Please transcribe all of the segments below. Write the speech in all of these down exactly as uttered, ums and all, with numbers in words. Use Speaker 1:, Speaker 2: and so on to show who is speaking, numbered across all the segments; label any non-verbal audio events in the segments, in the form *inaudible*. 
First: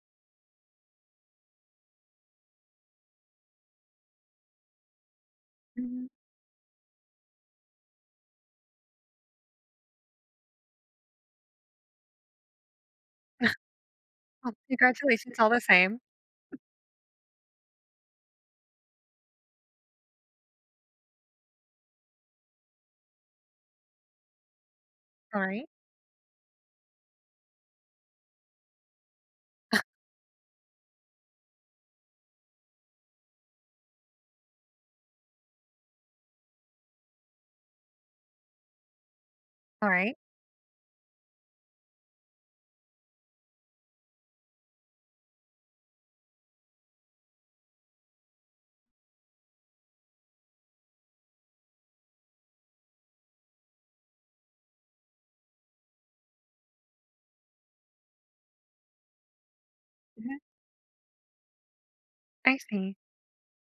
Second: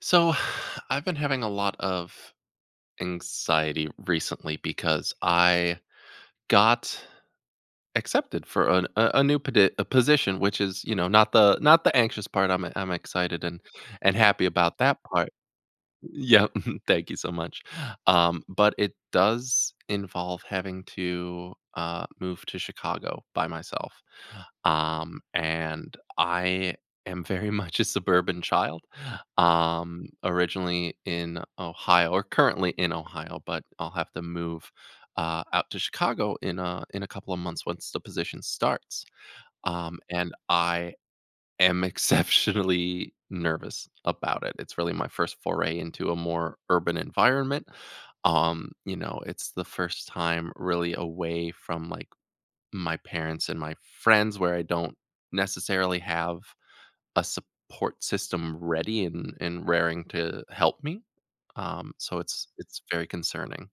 Speaker 1: So, *sighs* I've been having a lot of anxiety recently because I
Speaker 2: Mhm.
Speaker 1: got accepted for an, a, a new podi- a position, which is you know not the not the anxious part. I'm I'm excited and
Speaker 2: *laughs*
Speaker 1: and happy about that part.
Speaker 2: Congratulations all the same.
Speaker 1: Yeah, *laughs* thank you so much. Um, but it does involve having to uh, move to Chicago by myself. Um,
Speaker 2: Alright,
Speaker 1: and I am very *laughs* much a suburban child. Um, originally in Ohio, or currently in Ohio, but I'll have to move uh, out to Chicago in a in a couple of months once the position starts. Um,
Speaker 2: alright.
Speaker 1: and I am exceptionally *laughs* nervous about it. It's really my first foray into a more urban environment. Um, you know, it's the first time really away from like my parents and my friends where I don't necessarily have a support system ready and and raring
Speaker 2: Mhm,
Speaker 1: to help me. Um, so it's
Speaker 2: I
Speaker 1: it's
Speaker 2: see.
Speaker 1: very concerning.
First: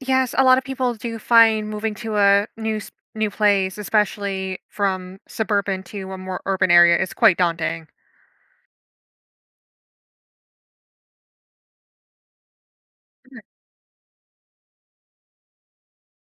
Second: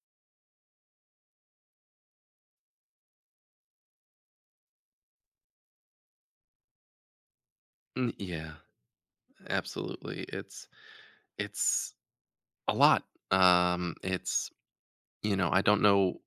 Speaker 2: Yes, a lot of people do find moving to a new s new place, especially from suburban to a more urban area is quite daunting.
Speaker 1: Mm, yeah, absolutely. It's it's a lot.
Speaker 2: Mhm,
Speaker 1: Um, it's, you know, I don't know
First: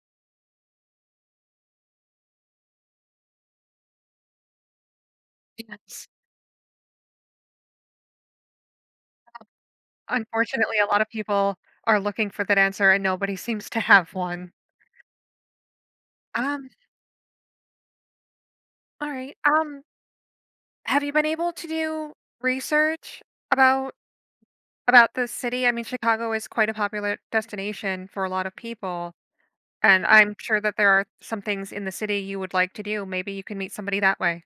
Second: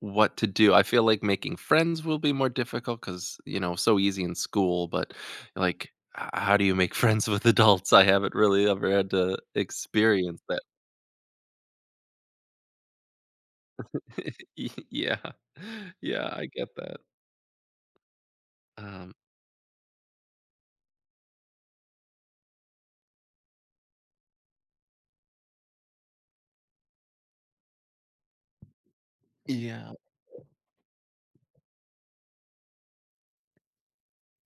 Speaker 1: what to do. I feel like making friends will be more difficult because, you know, so easy in school, but like,
Speaker 2: yes.
Speaker 1: h- how do you make *laughs* friends with adults? I haven't really ever had to experience that.
Speaker 2: Unfortunately, a lot of people are looking for that answer and nobody seems to have one.
Speaker 1: Y- Yeah. *laughs* Yeah, I
Speaker 2: Um,
Speaker 1: get that. Um,
Speaker 2: alright, um, have you been able to do research about about the city? I mean, Chicago is quite a popular destination for a lot of people.
Speaker 1: yeah.
Speaker 2: And I'm sure that there are some things in the city you would like to do. Maybe you can meet somebody that way.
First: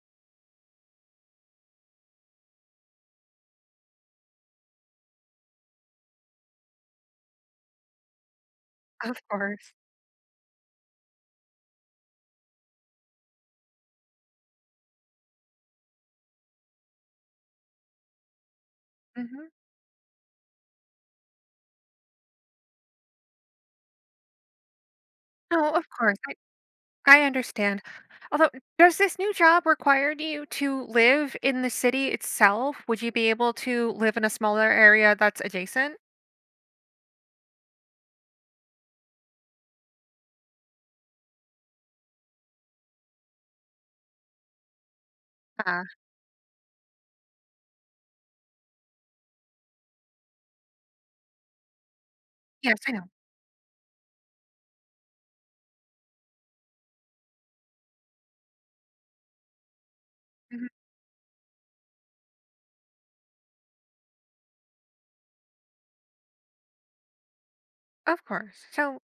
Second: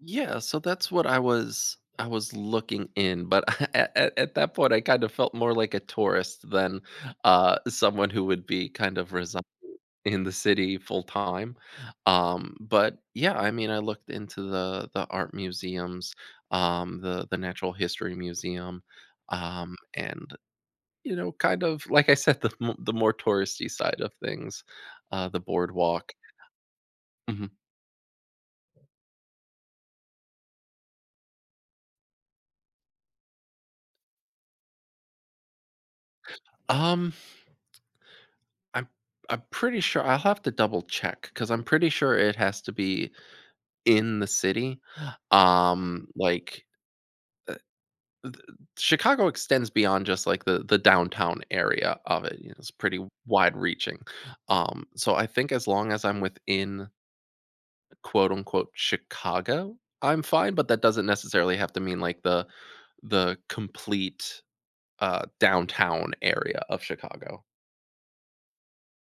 Speaker 1: Yeah. So that's what I was. I was looking in, but *laughs* at, at, at that point, I kind of felt more like a tourist than uh, someone who would be kind of
Speaker 2: Of
Speaker 1: resigned
Speaker 2: course.
Speaker 1: in the city full time. Um, but yeah, I mean, I looked into the the art museums, um, the the Natural History Museum,
Speaker 2: Mhm.
Speaker 1: um, and, you know, kind of like I said, *laughs* the mo- the more touristy side of things, uh, the
Speaker 2: No, of
Speaker 1: boardwalk.
Speaker 2: course. I I
Speaker 1: Mhm.
Speaker 2: understand. Although, does this new job require you to live in the city itself? Would you be able to live in a smaller area that's adjacent?
Speaker 1: Um, I'm I'm pretty sure I'll have to double check because I'm pretty sure it has to be in the city.
Speaker 2: Ah,
Speaker 1: Um, like, Chicago extends beyond just like the the downtown area of it. You know, it's
Speaker 2: yes, I know.
Speaker 1: pretty wide reaching. Um, so I think as long as I'm within quote unquote Chicago, I'm fine, but
Speaker 2: Mhm.
Speaker 1: that doesn't necessarily have to mean like the the complete uh downtown area of Chicago.
Speaker 2: Of course. So,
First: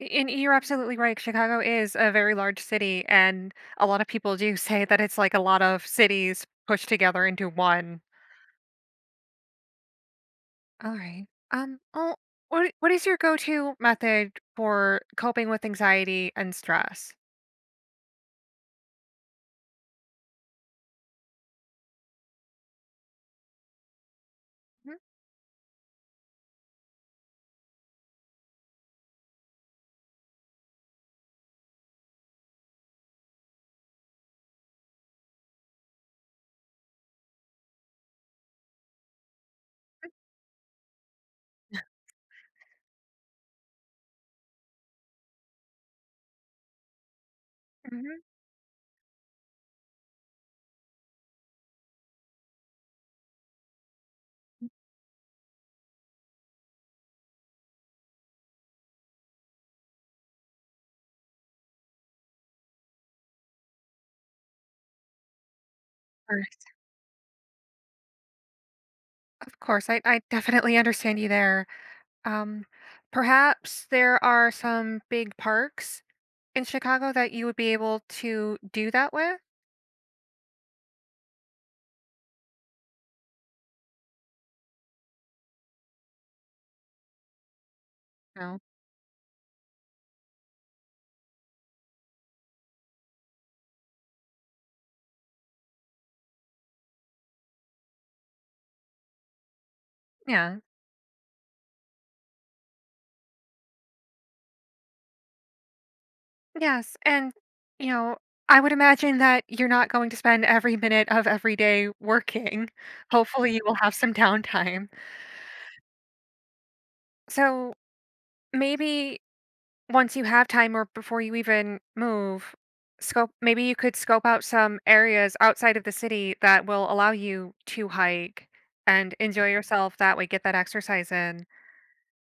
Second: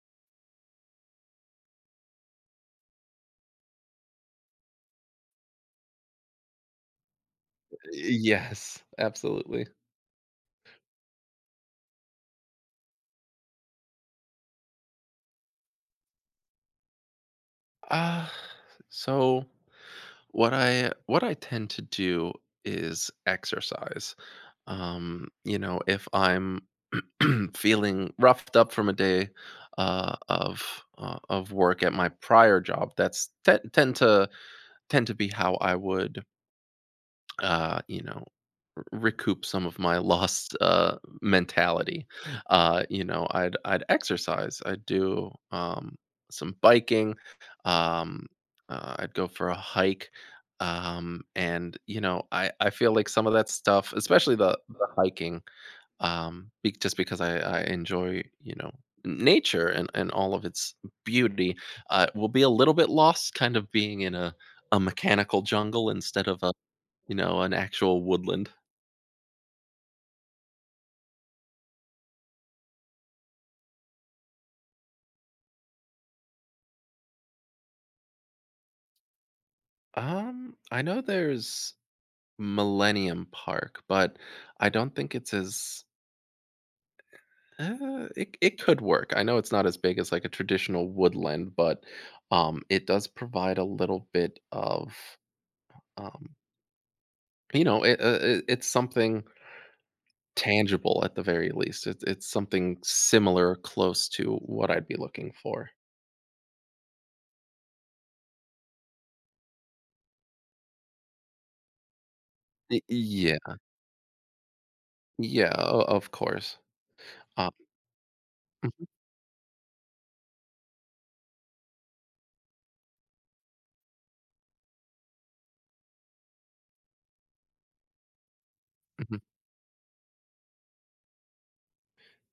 Speaker 2: y- and you're absolutely right. Chicago is a very large city, and a lot of people do *laughs* say that it's like a lot of cities pushed together into one.
Speaker 1: Yes, absolutely.
Speaker 2: All right. Um. Oh, what What is your go to method for coping with anxiety and stress?
Speaker 1: Uh so what I what I tend to do is exercise. Um, you know, if I'm *clears throat* feeling roughed up from a day uh, of uh, of work at my prior job. That's te- tend to tend to be how I would, uh, you know, r- recoup some of my *laughs* lost uh, mentality. Uh, you know, I'd I'd exercise. I'd do, um, some biking.
Speaker 2: Mm-hmm.
Speaker 1: Um, uh, I'd go for a hike. Um, and you know, I I feel like some of that stuff, especially the the hiking, um be- just because i i enjoy, you know, nature and and all of its beauty uh will be a little bit lost, kind of being in a a mechanical jungle instead of
Speaker 2: course,
Speaker 1: a, you know, an actual woodland.
Speaker 2: Of course, I, I definitely understand you there. Um, perhaps there are some big parks in Chicago that you would be able to do that with?
Speaker 1: um I know there's Millennium Park, but I don't think it's as, uh, it,
Speaker 2: No.
Speaker 1: it could work. I know it's not as big as like a traditional woodland, but um, it does provide a little bit of, um, you know, it, uh, it it's something
Speaker 2: Yeah.
Speaker 1: tangible at the very least. It's it's something similar or close to what I'd be looking for.
Speaker 2: Yes, and, you know, I would imagine that you're not going to spend every minute of every day working.
Speaker 1: Y
Speaker 2: Hopefully,
Speaker 1: Yeah.
Speaker 2: you will have some downtime.
Speaker 1: Yeah, o of course. Uh,
Speaker 2: So,
Speaker 1: mhm,
Speaker 2: maybe once you have time or before you even move, scope maybe you could scope out some areas outside of the city that will allow you to hike and
Speaker 1: mhm.
Speaker 2: enjoy yourself that way, get that exercise in,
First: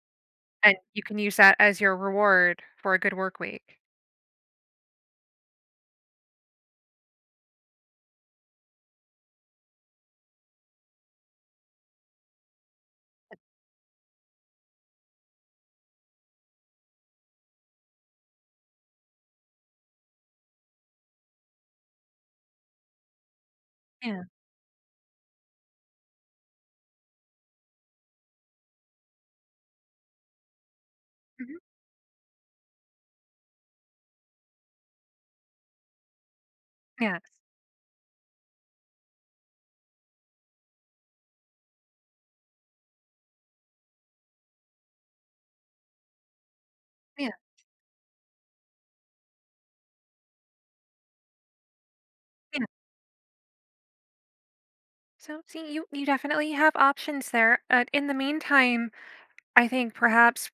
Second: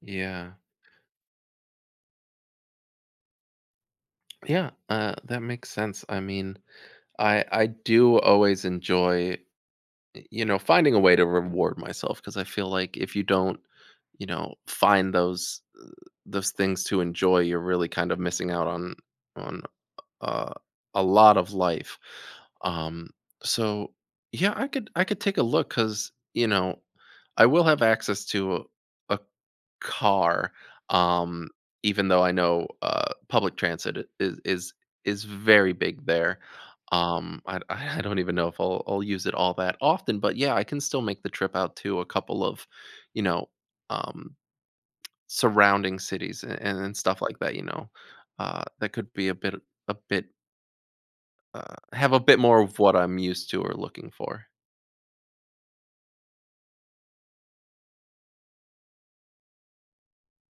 Speaker 1: Yeah.
Speaker 2: and you can use that as your reward for a good work week.
Speaker 1: Yeah, uh, that makes sense. I mean, I I do always enjoy, you know, finding a way to reward myself, because I feel like if you don't, you know, find those those things to enjoy, you're really kind of missing out on on uh, a lot of life. Um, so
Speaker 2: Yeah.
Speaker 1: yeah, I could I could take a look, because you know I will have access to a, a car, um,
Speaker 2: Mhm.
Speaker 1: even though I know uh, public transit i- is is is very big there.
Speaker 2: Yes.
Speaker 1: Um, I I I don't even know if I'll I'll use it all that often, but yeah, I can still make the trip out to a couple of, you know, um, surrounding cities and, and stuff
Speaker 2: Yeah.
Speaker 1: like that. You know, uh, that could be a bit a bit uh, have a bit more
Speaker 2: Yeah.
Speaker 1: of what I'm used to or looking for.
Speaker 2: So see, you you definitely have options there. Uh, in the meantime, I think perhaps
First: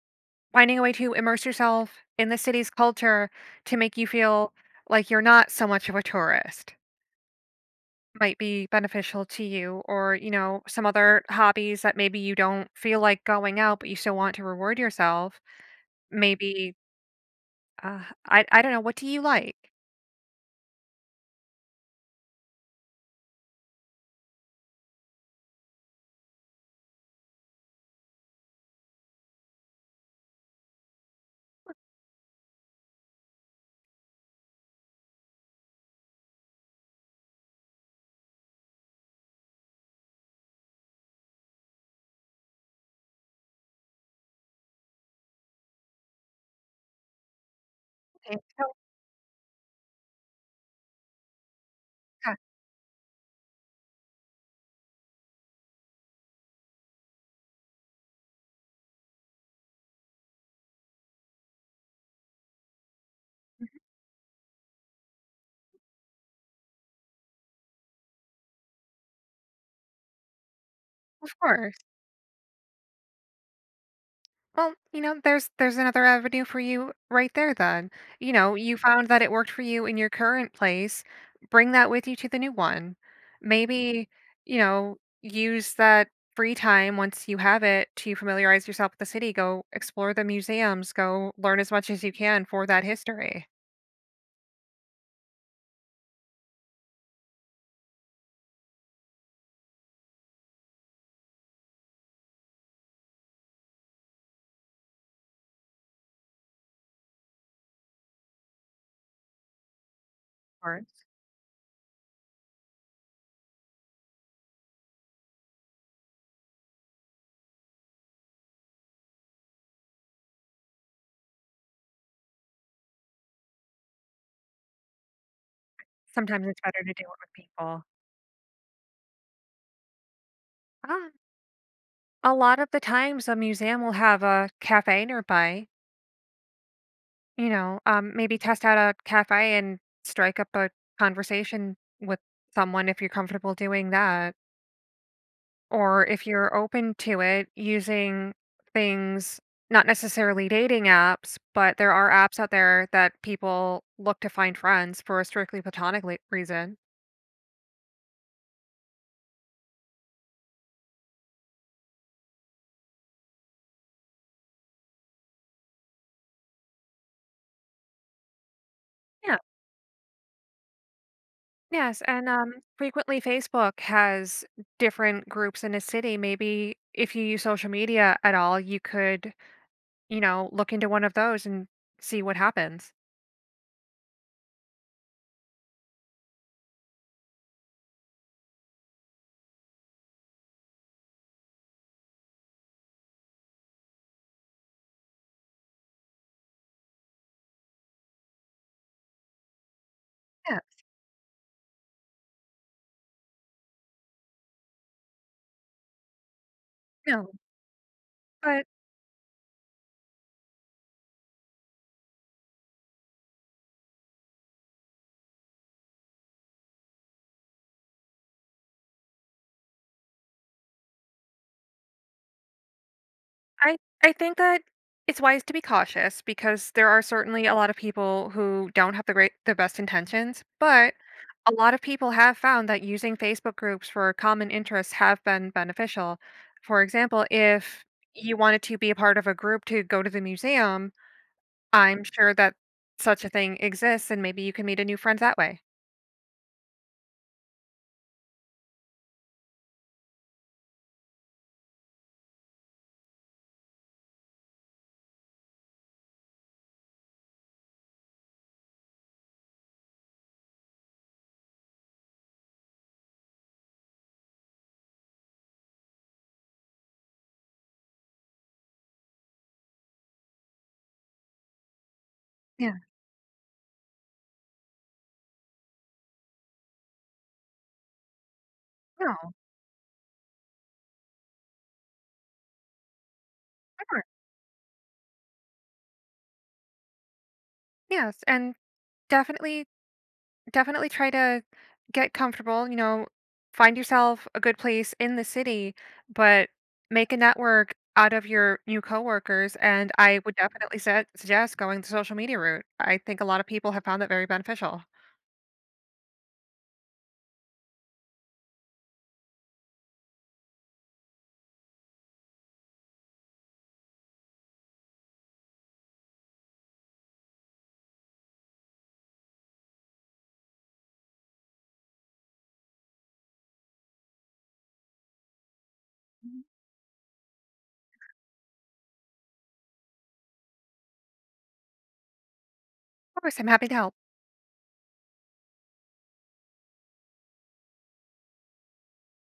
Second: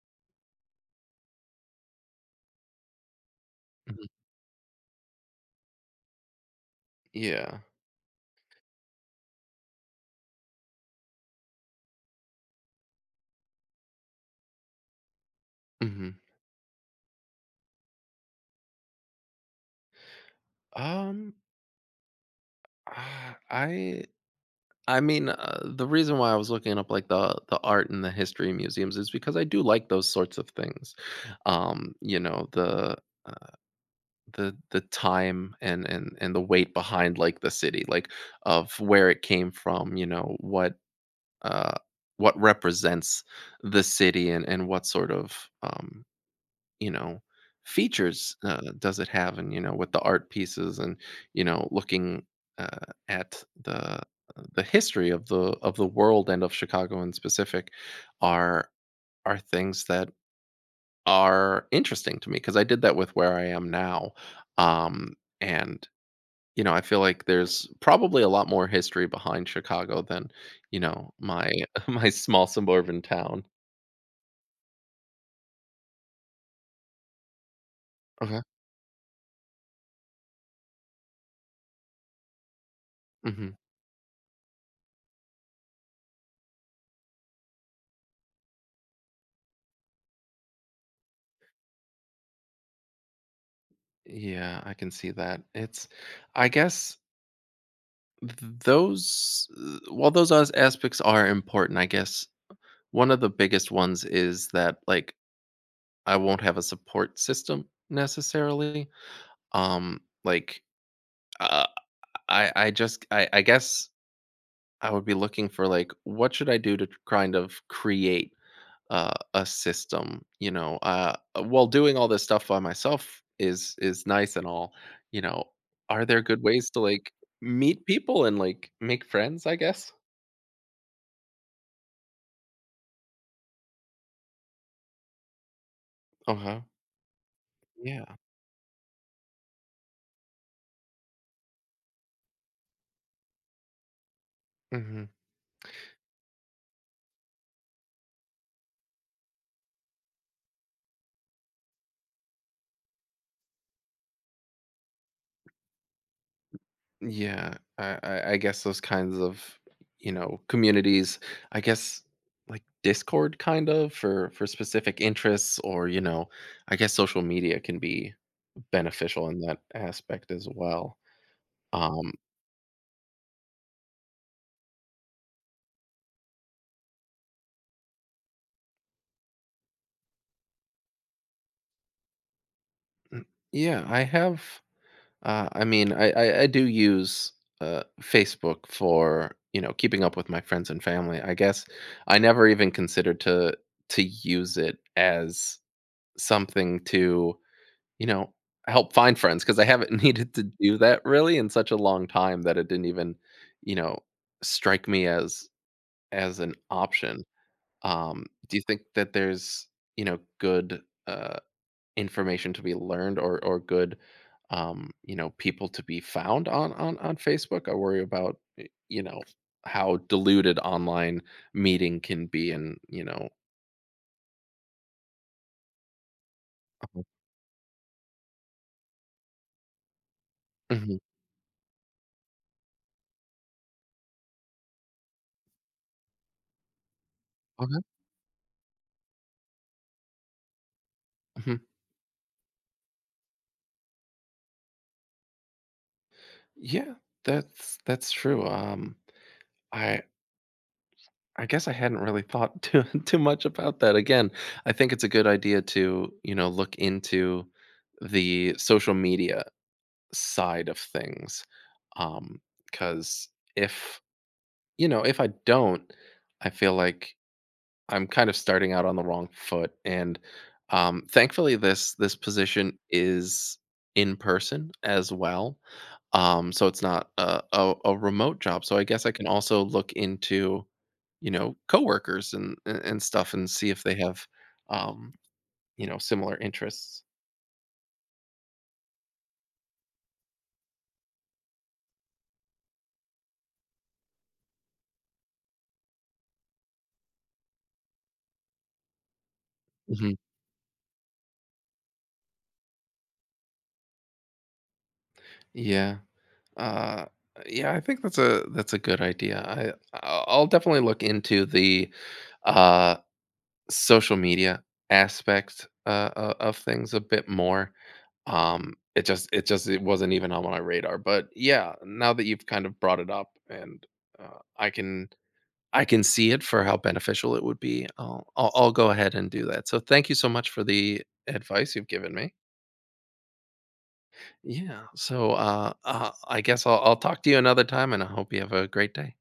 Speaker 2: finding a way to immerse yourself in the city's culture to make
Speaker 1: Mhm.
Speaker 2: you feel like you're not so much of a tourist
Speaker 1: Yeah.
Speaker 2: might be beneficial to you, or you know, some other hobbies that maybe you don't feel like going out but you still want to reward yourself.
Speaker 1: Mhm.
Speaker 2: Maybe, uh, I, I don't know, what do you like?
Speaker 1: Um, ah, I I mean, uh, the reason why I was looking up, like, the the art and the history museums is because I do like those sorts of things. Um, you know, the, uh, the the time and and and the weight behind, like, the city, like, of where it came from, you know, what, uh what represents the city and and what sort of, um, you know, features uh, does it have? And you know, with the art pieces, and you know, looking,
Speaker 2: Yeah,
Speaker 1: uh, at the the history of the of the world and of Chicago in specific, are are things that are interesting to me, because I did that with where I am now, um, and you know, I feel like there's probably a lot more history behind Chicago than, you know,
Speaker 2: of
Speaker 1: my
Speaker 2: course.
Speaker 1: *laughs* my small suburban town.
Speaker 2: Well, you know, there's there's another avenue for you right there then. You
Speaker 1: Okay.
Speaker 2: know, you found that it worked for you in your current place. Bring that with you to the new one.
Speaker 1: Hmm.
Speaker 2: Maybe, you know, use that free time once you have it to familiarize yourself with the city, go explore the museums, go learn as much as you can for that history.
Speaker 1: Yeah, I can see that. It's, I guess, those uh, while those as aspects are important, I guess one of the biggest ones is that, like, I won't have a support system necessarily. Um, like,
Speaker 2: Or
Speaker 1: uh, I I just I I guess I would be looking for, like, what should I do to kind of create, uh, a system, you know? Uh, while doing all this stuff by myself is is nice and all, you know, are there good
Speaker 2: sometimes it's
Speaker 1: ways to,
Speaker 2: better to do
Speaker 1: like,
Speaker 2: it with people.
Speaker 1: meet people and, like, make friends, I guess?
Speaker 2: Um, a lot of the times a museum will have a cafe nearby.
Speaker 1: Uh-huh.
Speaker 2: You know, um,
Speaker 1: Yeah.
Speaker 2: maybe test out a cafe and strike up a conversation with someone if you're comfortable doing that.
Speaker 1: Hmm.
Speaker 2: Or if you're open to it, using things, not necessarily dating apps, but there are apps out there that people look to find friends for a strictly platonic le- reason.
Speaker 1: Yeah, I, I I guess those kinds of, you know, communities. I guess like Discord, kind of for for specific interests, or you know, I guess social media can be beneficial
Speaker 2: Yeah.
Speaker 1: in that aspect as well.
Speaker 2: Yes,
Speaker 1: Um,
Speaker 2: and um, frequently Facebook has different groups in a city. Maybe if you use social media at all, you could, you know, look into one of those and see what happens.
Speaker 1: mm, yeah, I have. Uh, I mean, I, I I do use uh Facebook for, you know, keeping up with my friends and family. I guess I never even considered to to use it as something to, you know, help find friends, because I haven't *laughs* needed to
Speaker 2: Yeah,
Speaker 1: do that really in such a long time that it didn't even, you know, strike me as as an option.
Speaker 2: no,
Speaker 1: Um, do you
Speaker 2: but
Speaker 1: think that there's, you know, good, uh, information to be learned, or or good, um, you know, people to be found on on on Facebook? I worry about, y you know, how diluted online meeting can be, and, you know.
Speaker 2: I I think that it's wise to be cautious because there are
Speaker 1: Mhm.
Speaker 2: certainly a lot of people who don't have the great the best intentions, but
Speaker 1: Mhm.
Speaker 2: a lot of people have found that using Facebook groups for common interests have been beneficial. For example,
Speaker 1: Okay.
Speaker 2: if you wanted to be a part of a group to go to the museum,
Speaker 1: Mhm.
Speaker 2: I'm sure that such a thing exists and maybe you can meet a new friend that way.
Speaker 1: Yeah. That's that's true. Um, I I guess I hadn't really thought too *laughs* too much about that. Again, I think it's a good idea to, you know, look into the social media side of things. Um, because if, you know, if I don't, I feel like I'm kind of starting out on the wrong foot. And um, thankfully this this
Speaker 2: Yeah.
Speaker 1: position is in person as well. Um, so it's not a, a a remote job. So I guess I
Speaker 2: No,
Speaker 1: can also look into, you know, coworkers and and and stuff and see if they
Speaker 2: sure.
Speaker 1: have, um, you know, similar interests.
Speaker 2: Yes, and definitely definitely try to get comfortable, you know, find yourself a good place in the city, but make a network out of your new coworkers. And
Speaker 1: Mhm.
Speaker 2: I would definitely set, suggest going the social media route. I think a lot of people have found that very beneficial.
Speaker 1: Yeah. Uh, yeah, I think that's a that's a good idea. I I'll I'll definitely look into the uh, social media aspect uh, o- of things a bit more. Um, it just it just it wasn't even on my radar, but yeah, now that you've kind of brought it up, and uh, I can I can see it for how beneficial it would be. I'll I'll I'll go ahead and do that. So thank you so much for the advice you've given me.
Speaker 2: Of course, I'm happy to help.
Speaker 1: Yeah. So, uh, uh, I guess I'll I'll talk to you another time, and I hope you have a great day.